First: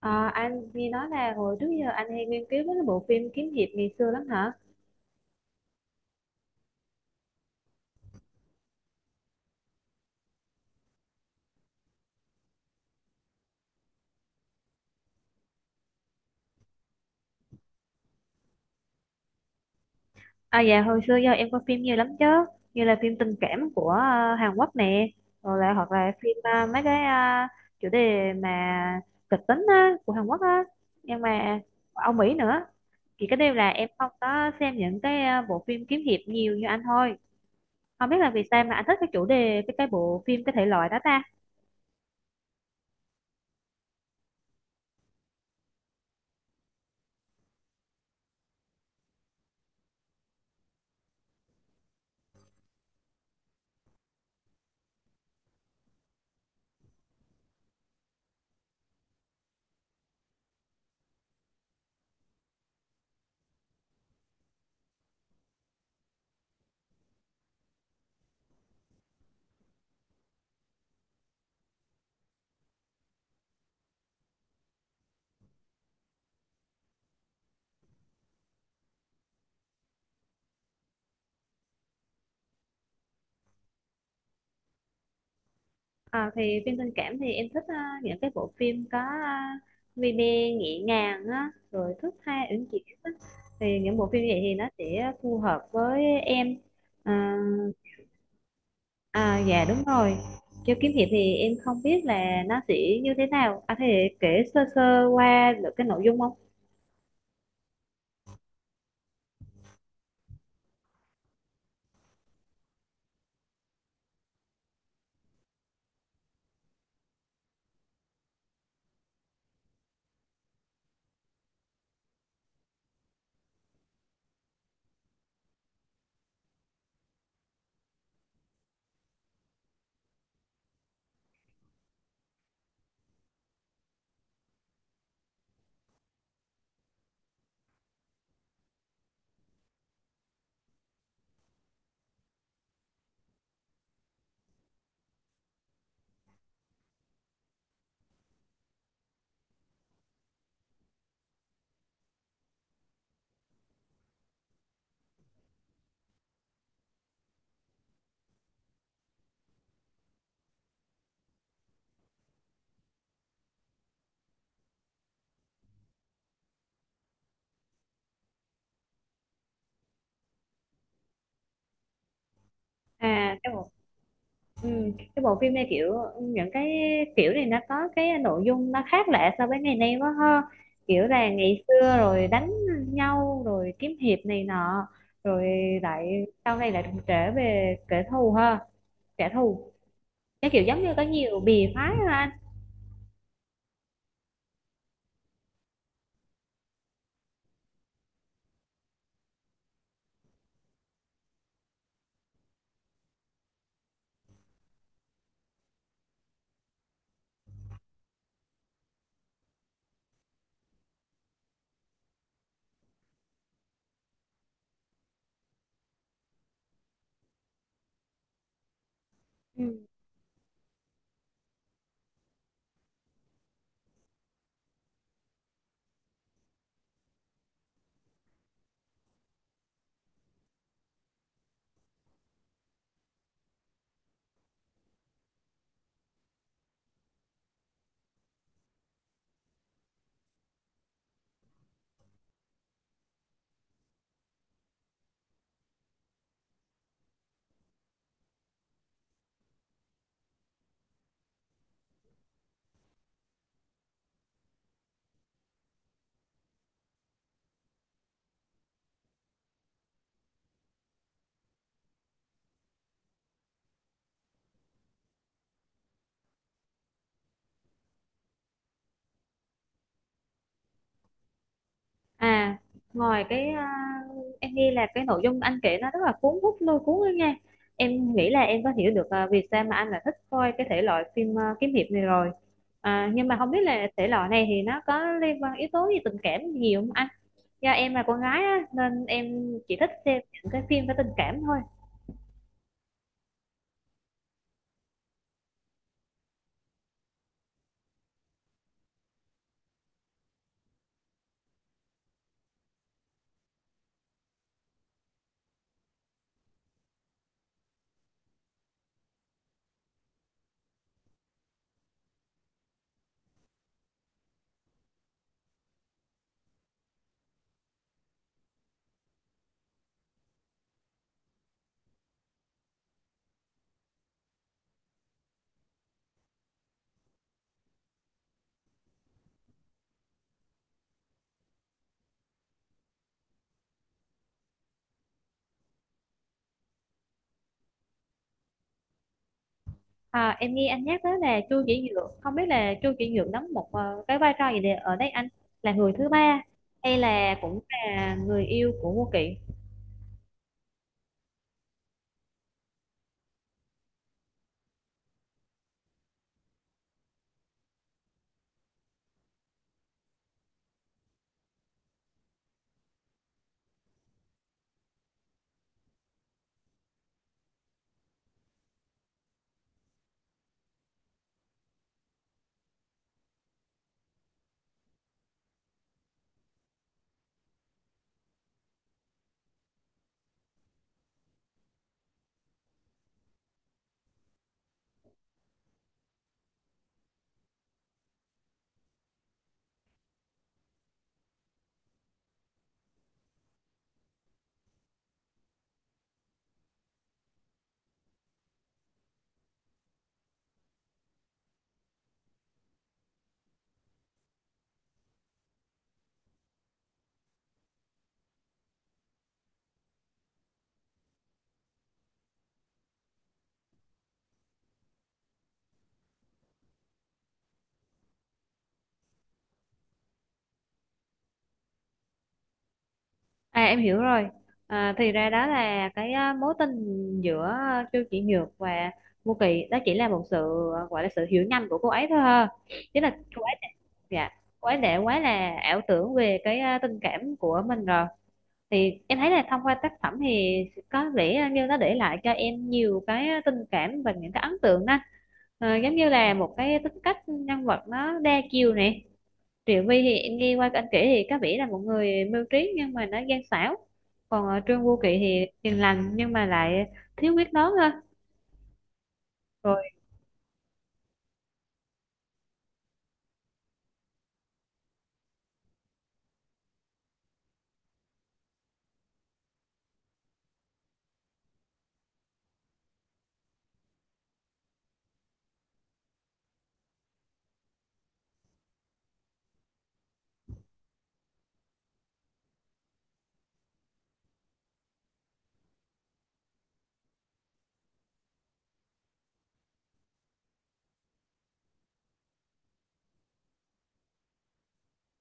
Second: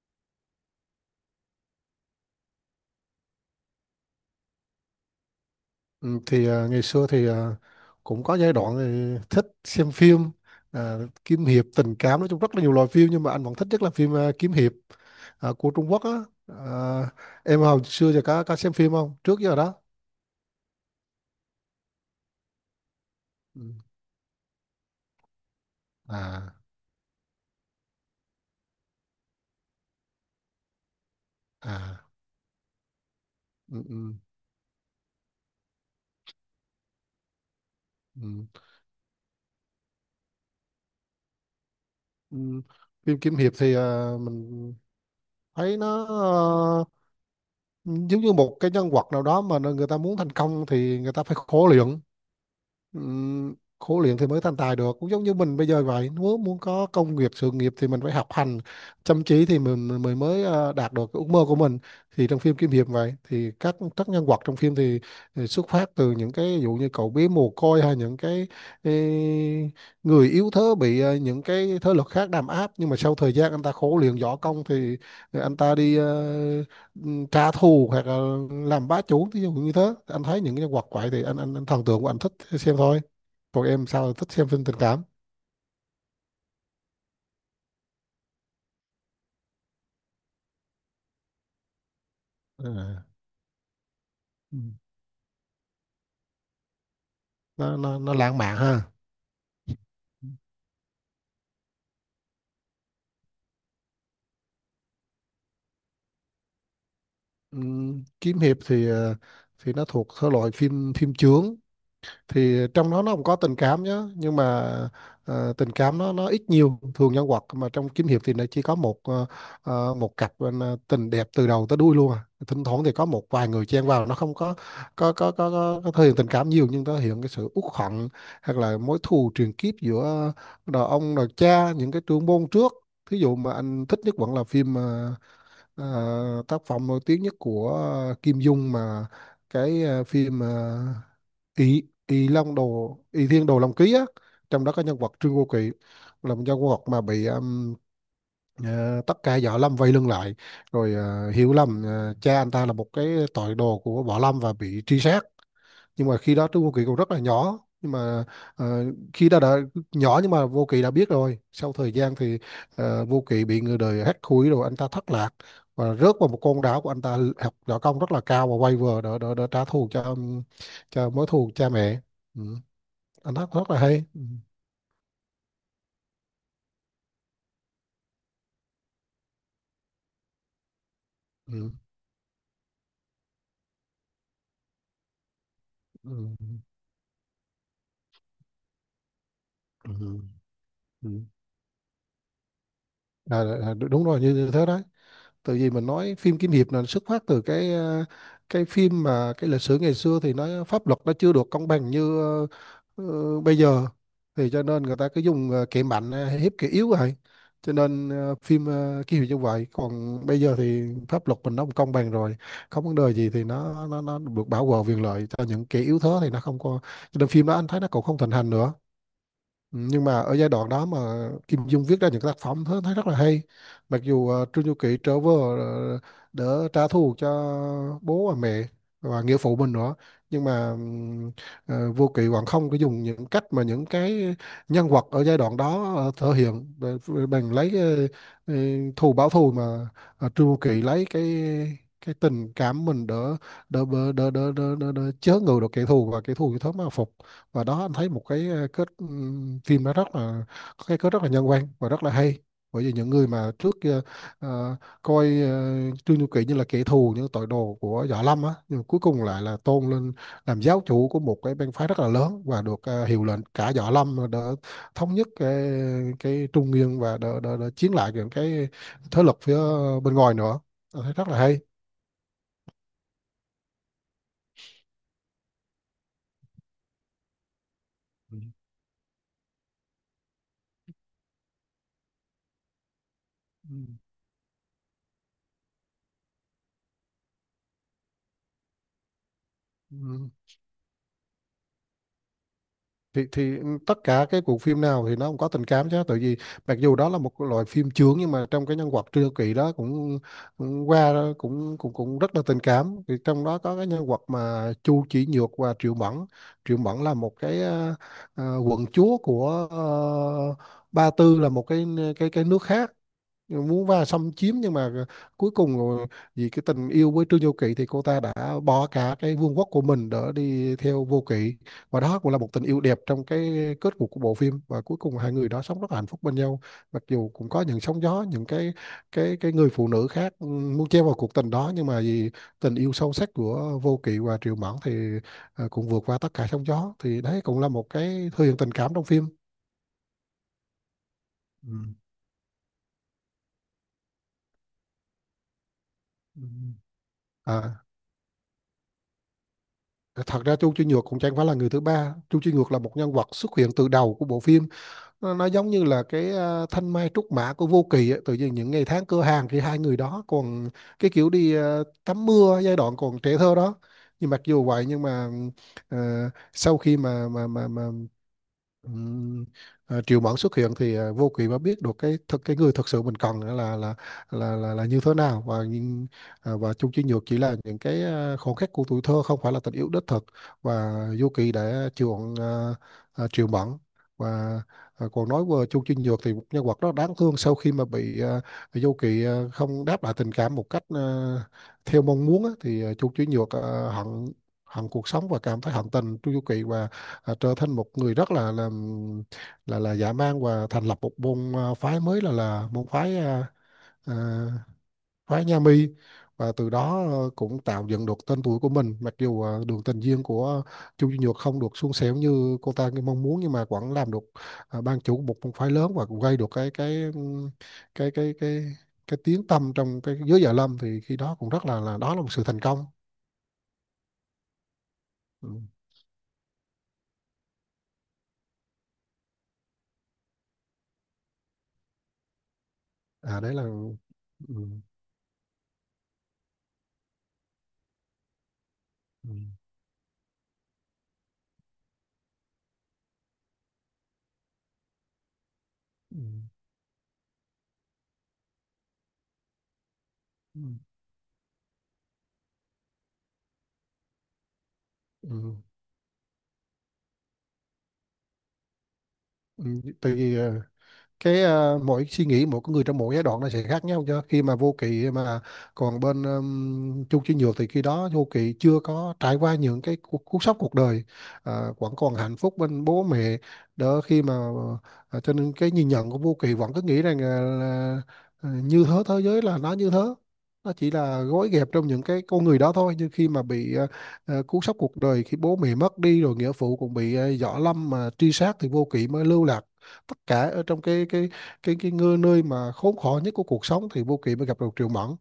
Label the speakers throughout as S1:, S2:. S1: À, anh nghe nói là hồi trước giờ anh hay nghiên cứu mấy cái bộ phim kiếm hiệp ngày xưa lắm hả?
S2: Ừ, thì ngày xưa thì cũng có giai đoạn thì thích xem phim à, kiếm hiệp tình cảm. Nói chung rất là nhiều loại phim nhưng mà anh vẫn thích nhất là phim kiếm hiệp của Trung Quốc á. à, em hồi xưa giờ có xem phim không, trước giờ đó?
S1: À dạ, hồi xưa giờ em coi phim nhiều lắm chứ. Như là phim tình
S2: Ừ.
S1: cảm của Hàn Quốc nè. Rồi lại hoặc là phim
S2: À.
S1: mấy cái chủ đề mà kịch tính á, của Hàn Quốc á. Nhưng mà
S2: À.
S1: Âu Mỹ nữa. Chỉ cái điều là
S2: Ừ,
S1: em không
S2: ừ,
S1: có xem những cái bộ phim kiếm hiệp nhiều như anh thôi. Không biết là vì
S2: ừ,
S1: sao mà anh thích cái chủ đề, cái bộ phim, cái thể loại đó ta.
S2: ừ. Phim kiếm hiệp thì mình thấy nó à, giống như một cái nhân vật nào đó mà người ta muốn thành công thì người ta phải khổ luyện. Khổ luyện thì mới thành tài được, cũng giống như mình bây giờ vậy, nếu muốn có công việc sự nghiệp thì mình phải học hành chăm chỉ thì mình mới mới, ờ, đạt được cái ước mơ của mình. Thì trong phim kiếm hiệp vậy thì các nhân vật trong phim thì xuất phát từ những cái ví dụ như cậu bé mồ côi, hay những cái ê, người yếu thế bị những cái thế lực khác đàn áp, nhưng mà sau thời gian anh ta khổ luyện võ công thì anh ta đi trả thù hoặc là làm bá chủ, thí dụ như thế. Anh thấy những cái nhân vật vậy thì anh thần tượng của anh thích xem thôi. Còn em sao thích xem phim tình cảm?
S1: À, thì phim tình cảm thì em thích những cái bộ phim có vi bê, nhẹ nhàng á, rồi thước tha uyển chuyển
S2: À.
S1: á. Thì những bộ phim vậy thì
S2: Ừ.
S1: nó sẽ phù hợp với em. À,
S2: nó lãng mạn ha.
S1: à dạ đúng rồi. Kiêu kiếm hiệp thì em không biết là nó sẽ như thế nào. À, thì kể sơ sơ qua được cái nội dung không?
S2: Ừ. Kiếm hiệp thì thì nó thuộc thể loại phim phim chướng. Thì trong đó nó cũng có tình cảm nhá, nhưng mà tình cảm nó ít nhiều, thường nhân vật mà trong kiếm hiệp thì nó chỉ có một cặp, tình đẹp từ đầu tới đuôi luôn. À, thỉnh thoảng thì có một vài người chen vào, nó không có thể hiện tình cảm nhiều, nhưng nó hiện cái sự uất hận, hoặc là mối thù truyền kiếp giữa đời ông, đời cha, những cái trưởng môn trước. Thí dụ mà anh thích nhất vẫn là phim, tác phẩm nổi tiếng nhất của Kim Dung, mà cái phim ý ý long đồ ý thiên đồ long ký á. Trong đó có nhân vật Trương Vô Kỵ, là một nhân vật mà bị tất cả võ lâm vây lưng lại, rồi hiểu lầm cha anh ta là một cái tội đồ của võ lâm và bị truy sát. Nhưng mà khi đó Trúc Vô Kỵ còn rất là nhỏ, nhưng mà ờ, khi đó đã nhỏ nhưng mà Vô Kỵ đã biết rồi. Sau thời gian thì Vô Kỵ bị người đời hắt hủi, rồi anh ta thất lạc và rớt vào một con đảo, của anh ta học võ công rất là cao và quay về để trả thù cho mối thù cha mẹ. Ừ. Anh
S1: À,
S2: thắc
S1: cái
S2: rất
S1: bộ
S2: là hay. Ừ.
S1: Cái bộ phim này, kiểu, những cái kiểu này nó có cái nội dung nó khác lạ so với ngày nay quá ha. Kiểu là ngày
S2: Ừ.
S1: xưa rồi đánh nhau rồi kiếm hiệp này nọ, rồi
S2: Ừ.
S1: lại sau này lại đụng trễ về kẻ thù ha, kẻ thù.
S2: Ừ.
S1: Cái kiểu giống như có
S2: Ừ.
S1: nhiều bì phái ha anh.
S2: À, đúng rồi, như thế đó. Từ vì mình nói phim kiếm hiệp là xuất phát từ cái cái phim, mà cái lịch sử ngày xưa thì nó pháp luật nó chưa được công bằng như bây giờ. Thì cho nên người ta cứ dùng kẻ mạnh hiếp kẻ yếu vậy. Cho nên phim kiếm hiệp như vậy. Còn bây giờ thì pháp luật mình nó cũng công bằng rồi, không vấn đề gì thì nó được bảo vệ quyền lợi cho những kẻ yếu thế, thì nó không có. Cho nên phim đó anh thấy nó cũng không thịnh hành nữa.
S1: Ừ.
S2: Ừ, nhưng mà ở giai đoạn đó mà Kim Dung viết ra những cái tác phẩm thấy rất là hay. Mặc dù Trương Du Kỵ trở về, ờ, để trả thù cho bố và mẹ và nghĩa phụ mình nữa, nhưng mà Vô Kỵ vẫn không có dùng những cách mà những cái nhân vật ở giai đoạn đó thể hiện, bằng bằng lấy ờ, thù báo thù, mà Trương Du Kỵ lấy cái tình cảm mình đỡ đỡ đỡ đỡ đỡ, đỡ, đỡ chớ ngự được kẻ thù, và kẻ thù thì thớm mà phục. Và đó anh thấy một cái kết phim đó rất là có cái kết rất là nhân văn và rất là hay. Bởi vì những người mà trước kia ờ, coi Trương Du Kỳ như là kẻ thù, những tội đồ của Võ Lâm á, nhưng mà cuối cùng lại là tôn lên làm giáo chủ của một cái bang phái rất là lớn, và được hiệu lệnh cả Võ Lâm, mà thống nhất cái Trung Nguyên, và đỡ, đỡ, đỡ chiến lại những cái thế lực phía bên ngoài nữa. Anh thấy rất là hay.
S1: À, ngoài cái em nghĩ là cái nội dung anh kể nó rất là cuốn hút lôi cuốn ấy nha. Em nghĩ
S2: Ừ.
S1: là em có hiểu được vì sao mà anh lại thích coi cái thể loại phim kiếm hiệp này rồi. À, nhưng mà không biết
S2: Ừ.
S1: là thể loại này thì nó có liên quan yếu tố gì tình cảm nhiều không anh? Do em là con gái á, nên em chỉ thích xem
S2: Ừ.
S1: những cái phim có tình cảm thôi.
S2: Thì tất cả cái bộ phim nào thì nó cũng có tình cảm chứ, tại vì mặc dù đó là một loại phim chướng nhưng mà trong cái nhân vật Trương Kỳ đó cũng qua đó cũng cũng cũng rất là tình cảm. Thì trong đó có cái nhân vật mà Chu Chỉ Nhược và Triệu Mẫn. Triệu Mẫn là một cái quận chúa của Ba Tư, là một cái nước khác muốn vào xâm chiếm. Nhưng mà cuối cùng rồi, vì cái tình yêu với Trương Vô Kỵ thì cô ta đã bỏ cả cái vương quốc của mình để đi theo Vô Kỵ. Và đó cũng là một tình yêu đẹp trong cái kết cục của bộ phim, và cuối cùng hai người đó sống rất là hạnh phúc bên nhau. Mặc dù cũng có những sóng gió, những cái người phụ nữ khác muốn chen vào cuộc tình đó, nhưng mà vì tình yêu sâu sắc của Vô Kỵ và Triệu Mẫn thì cũng vượt qua tất cả sóng gió. Thì đấy cũng là một cái thể hiện tình cảm trong phim.
S1: À, em nghe anh nhắc tới là Chu
S2: Ừ.
S1: Chỉ Nhượng, không biết là Chu Chỉ Nhượng đóng một cái vai trò gì để ở đây anh, là người thứ ba
S2: Ừ.
S1: hay là cũng
S2: à
S1: là người yêu của Ngô Kỵ?
S2: Thật ra Chu Chi Nhược cũng chẳng phải là người thứ ba. Chu Chi Nhược là một nhân vật xuất hiện từ đầu của bộ phim. Nó giống như là cái thanh mai trúc mã của Vô Kỳ ấy. Tự nhiên những ngày tháng cửa hàng thì hai người đó còn cái kiểu đi tắm mưa giai đoạn còn trẻ thơ đó. Nhưng mặc dù vậy, nhưng mà ờ, sau khi mà Ừm, triệu mẫn xuất hiện thì vô kỵ mới biết được cái thực, cái người thật sự mình cần là như thế nào. Và nhưng và Chung Chi Nhược chỉ là những cái khoảnh khắc của tuổi thơ, không phải là tình yêu đích thực. Và vô kỵ đã chuộng triệu mẫn. Và còn nói về Chung Chi Nhược thì một nhân vật rất đáng thương. Sau khi mà bị vô kỵ không đáp lại tình cảm một cách theo mong muốn á, thì Chung Chi Nhược hận, hận cuộc sống và cảm thấy hận tình Chu Du Kỵ, và trở thành một người rất là dã man, và thành lập một môn phái mới, là môn phái à, phái Nha Mi. Và từ đó cũng tạo dựng được tên tuổi của mình. Mặc dù đường tình duyên của Chu Duy Nhược không được suôn sẻ như cô ta mong muốn, nhưng mà vẫn làm được ban chủ của một môn phái lớn, và cũng gây được cái cái cái cái tiếng tăm trong cái giới Dạ Lâm. Thì khi đó cũng rất là, đó là một sự thành công.
S1: À em hiểu rồi. À, thì ra đó
S2: Ừ.
S1: là cái mối tình giữa Chu Chỉ Nhược và Vô Kỵ đó chỉ là một sự gọi là sự hiểu nhầm của cô ấy thôi ha. Chứ là
S2: À,
S1: cô ấy,
S2: đấy là.
S1: dạ,
S2: Ừ.
S1: cô ấy đã quá là ảo tưởng về cái tình cảm của mình rồi. Thì em thấy
S2: Ừ.
S1: là thông qua tác phẩm thì có vẻ như nó để lại cho em nhiều cái tình cảm và những cái ấn tượng đó. Ờ, giống như
S2: Ừ.
S1: là một cái tính cách nhân vật nó đa chiều này. Triệu Vy thì em nghe
S2: Ừ.
S1: qua anh kể thì có vẻ là một người mưu trí nhưng mà nó gian xảo, còn ở Trương Vô Kỵ
S2: Ừ.
S1: thì
S2: Ừ.
S1: hiền lành nhưng mà lại thiếu quyết đoán hơn.
S2: Ừ,
S1: rồi
S2: tại vì cái mỗi suy nghĩ, mỗi con người trong mỗi giai đoạn nó sẽ khác nhau chứ. Khi mà vô kỵ mà còn bên Chung Chí Nhược thì khi đó vô kỵ chưa có trải qua những cái cú sốc cuộc đời. Ờ, vẫn còn hạnh phúc bên bố mẹ khi mà cho nên cái nhìn nhận của vô kỵ vẫn cứ nghĩ rằng là như thế, thế giới là nó như thế. Nó chỉ là gói ghẹp trong những cái con người đó thôi, nhưng khi mà bị cú sốc cuộc đời, khi bố mẹ mất đi rồi nghĩa phụ cũng bị võ lâm mà truy sát, thì vô kỵ mới lưu lại tất cả ở trong cái nơi mà khốn khổ nhất của cuộc sống. Thì Vô Kỵ mới gặp được Triệu Mẫn,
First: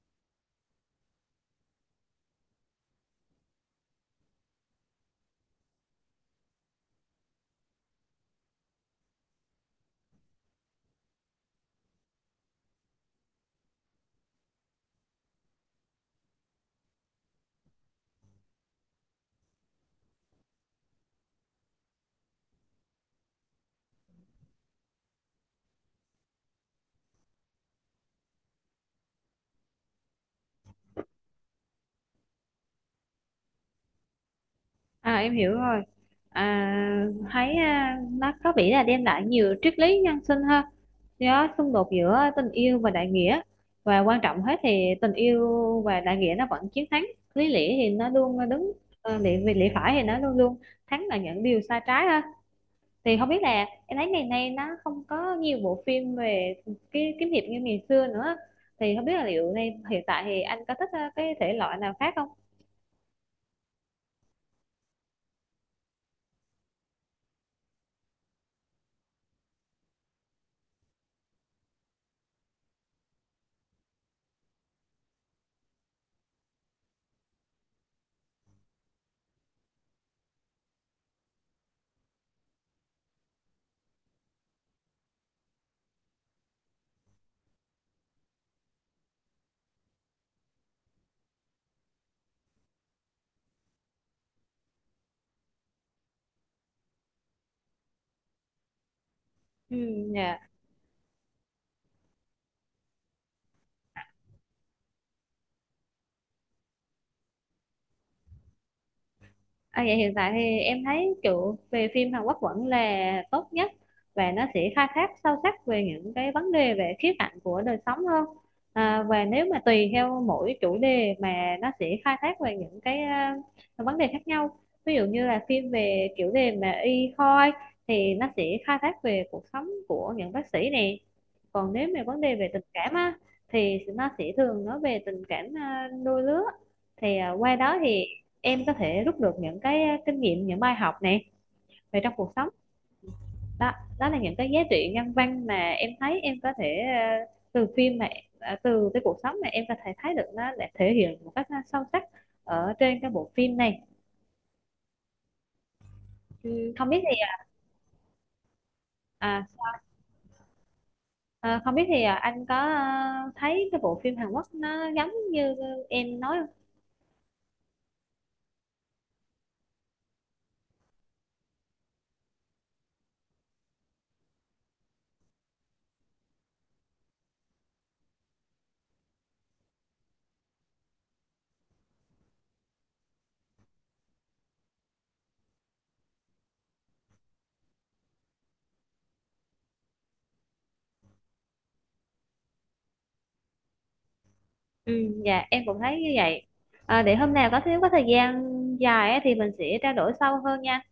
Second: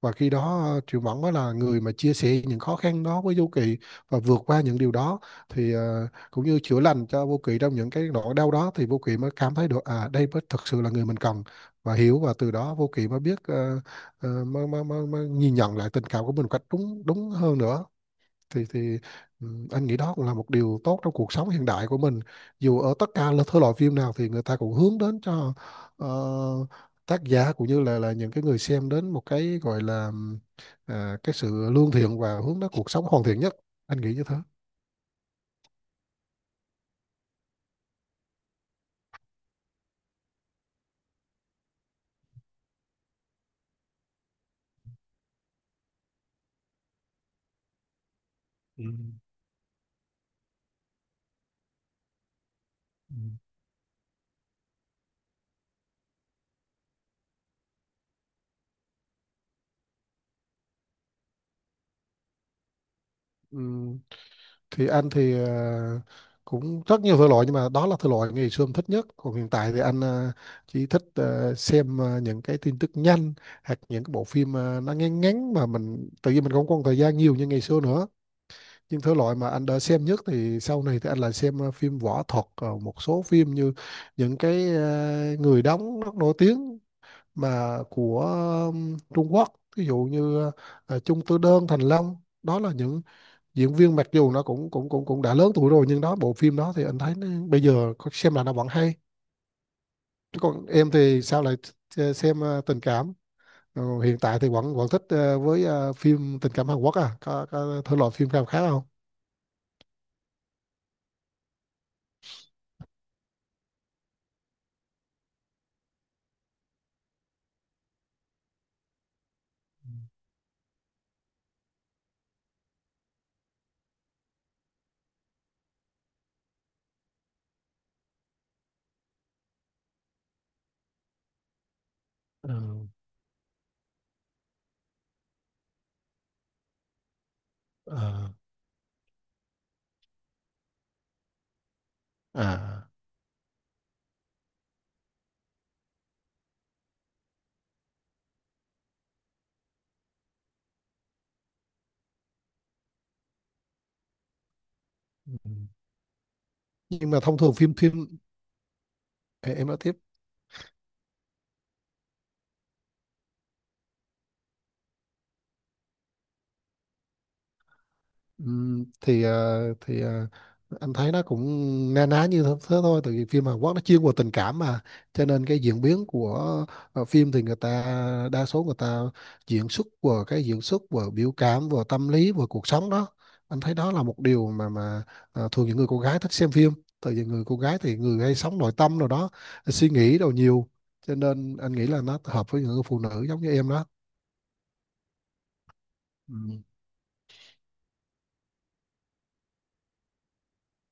S2: và khi đó Triệu Mẫn mới là người mà chia sẻ những khó khăn đó với Vô Kỵ và vượt qua những điều đó. Thì cũng như chữa lành cho Vô Kỵ trong những cái nỗi đau đó, thì Vô Kỵ mới cảm thấy được, à đây mới thực sự là người mình cần và hiểu. Và từ đó Vô Kỵ mới biết mới nhìn nhận lại tình cảm của mình một cách đúng đúng hơn nữa. Thì anh nghĩ đó cũng là một điều tốt trong cuộc sống hiện đại của mình. Dù ở tất cả là thể loại phim nào thì người ta cũng hướng đến cho ờ, tác giả cũng như là những cái người xem đến một cái gọi là cái sự lương thiện và hướng đến cuộc sống hoàn thiện nhất. Anh nghĩ như thế.
S1: em hiểu rồi. Thấy nó có vẻ là đem lại nhiều triết lý nhân sinh hơn, do xung đột giữa tình yêu và đại nghĩa. Và quan trọng hết thì tình yêu và đại nghĩa nó vẫn chiến thắng. Lý lẽ thì nó luôn đứng,
S2: Ừ.
S1: lý về lẽ phải thì nó luôn luôn thắng là những điều sai trái ha.
S2: Ừ.
S1: Thì không biết là em thấy ngày nay nó không có nhiều bộ phim về cái kiếm hiệp như ngày xưa nữa. Thì không biết là liệu nay hiện tại thì anh có thích cái thể loại nào khác không?
S2: Ừ. Thì anh thì cũng rất nhiều thể loại, nhưng mà đó là thể loại ngày xưa em thích nhất. Còn hiện tại thì anh chỉ thích xem những cái tin tức nhanh, hoặc những cái bộ phim nó ngắn ngắn, mà mình tự nhiên mình không còn thời gian nhiều như ngày xưa nữa. Nhưng thể loại mà anh đã xem nhất thì sau này thì anh lại xem phim võ thuật, một số phim như những cái người đóng rất nổi tiếng mà của Trung Quốc, ví dụ như Chung Tư Đơn, Thành Long. Đó là những diễn viên mặc dù nó cũng cũng cũng cũng đã lớn tuổi rồi, nhưng đó bộ phim đó thì anh thấy nó, bây giờ xem là nó vẫn hay.
S1: Ừ,
S2: Chứ
S1: dạ.
S2: còn em thì sao lại xem tình cảm? Ờ, hiện tại thì vẫn vẫn thích với phim tình cảm Hàn Quốc à, có thể loại phim nào khác không?
S1: À, vậy hiện tại thì em thấy kiểu về phim Hàn Quốc vẫn là tốt nhất, và nó sẽ khai thác sâu sắc về những cái vấn đề về khía cạnh của đời sống hơn. À, và nếu mà tùy theo mỗi chủ đề mà nó sẽ khai thác về những cái vấn đề khác nhau. Ví dụ như là phim về chủ đề mà y khoa thì nó sẽ khai thác về cuộc sống của những bác sĩ nè. Còn nếu mà vấn đề về tình
S2: Ừ.
S1: cảm á, thì nó sẽ thường nói về tình cảm đôi lứa. Thì à, qua đó thì
S2: Ờ.
S1: em có thể rút được những cái kinh nghiệm, những bài học này về trong cuộc sống
S2: À.
S1: đó. Đó là những cái giá trị nhân văn mà em thấy em có thể ờ, từ phim mà từ cái cuộc sống mà em có thể thấy được, nó để thể hiện một cách sâu sắc ở trên cái bộ phim này.
S2: Ừ.
S1: Ừ, không biết
S2: Nhưng
S1: thì
S2: mà thông thường phim phim
S1: à,
S2: Ê, em nói tiếp.
S1: à, Không biết thì anh có thấy cái bộ phim Hàn Quốc nó giống như em nói không?
S2: Thì anh thấy nó cũng na ná như thế thế thôi. Tại vì phim Hàn Quốc nó chuyên vào tình cảm, mà cho nên cái diễn biến của phim thì người ta, đa số người ta diễn xuất vào cái diễn xuất vào biểu cảm, vào tâm lý, vào cuộc sống đó. Anh thấy đó là một điều mà thường những người cô gái thích xem phim, tại vì người cô gái thì người hay sống nội tâm rồi đó, suy nghĩ đồ nhiều. Cho nên anh nghĩ là nó hợp với những người phụ nữ giống như em đó.
S1: Ừ, dạ em cũng thấy như vậy.
S2: Ừm,
S1: À, để hôm nào có thiếu có thời gian dài á thì mình sẽ trao đổi sâu hơn nha.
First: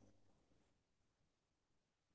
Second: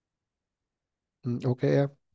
S2: ok em.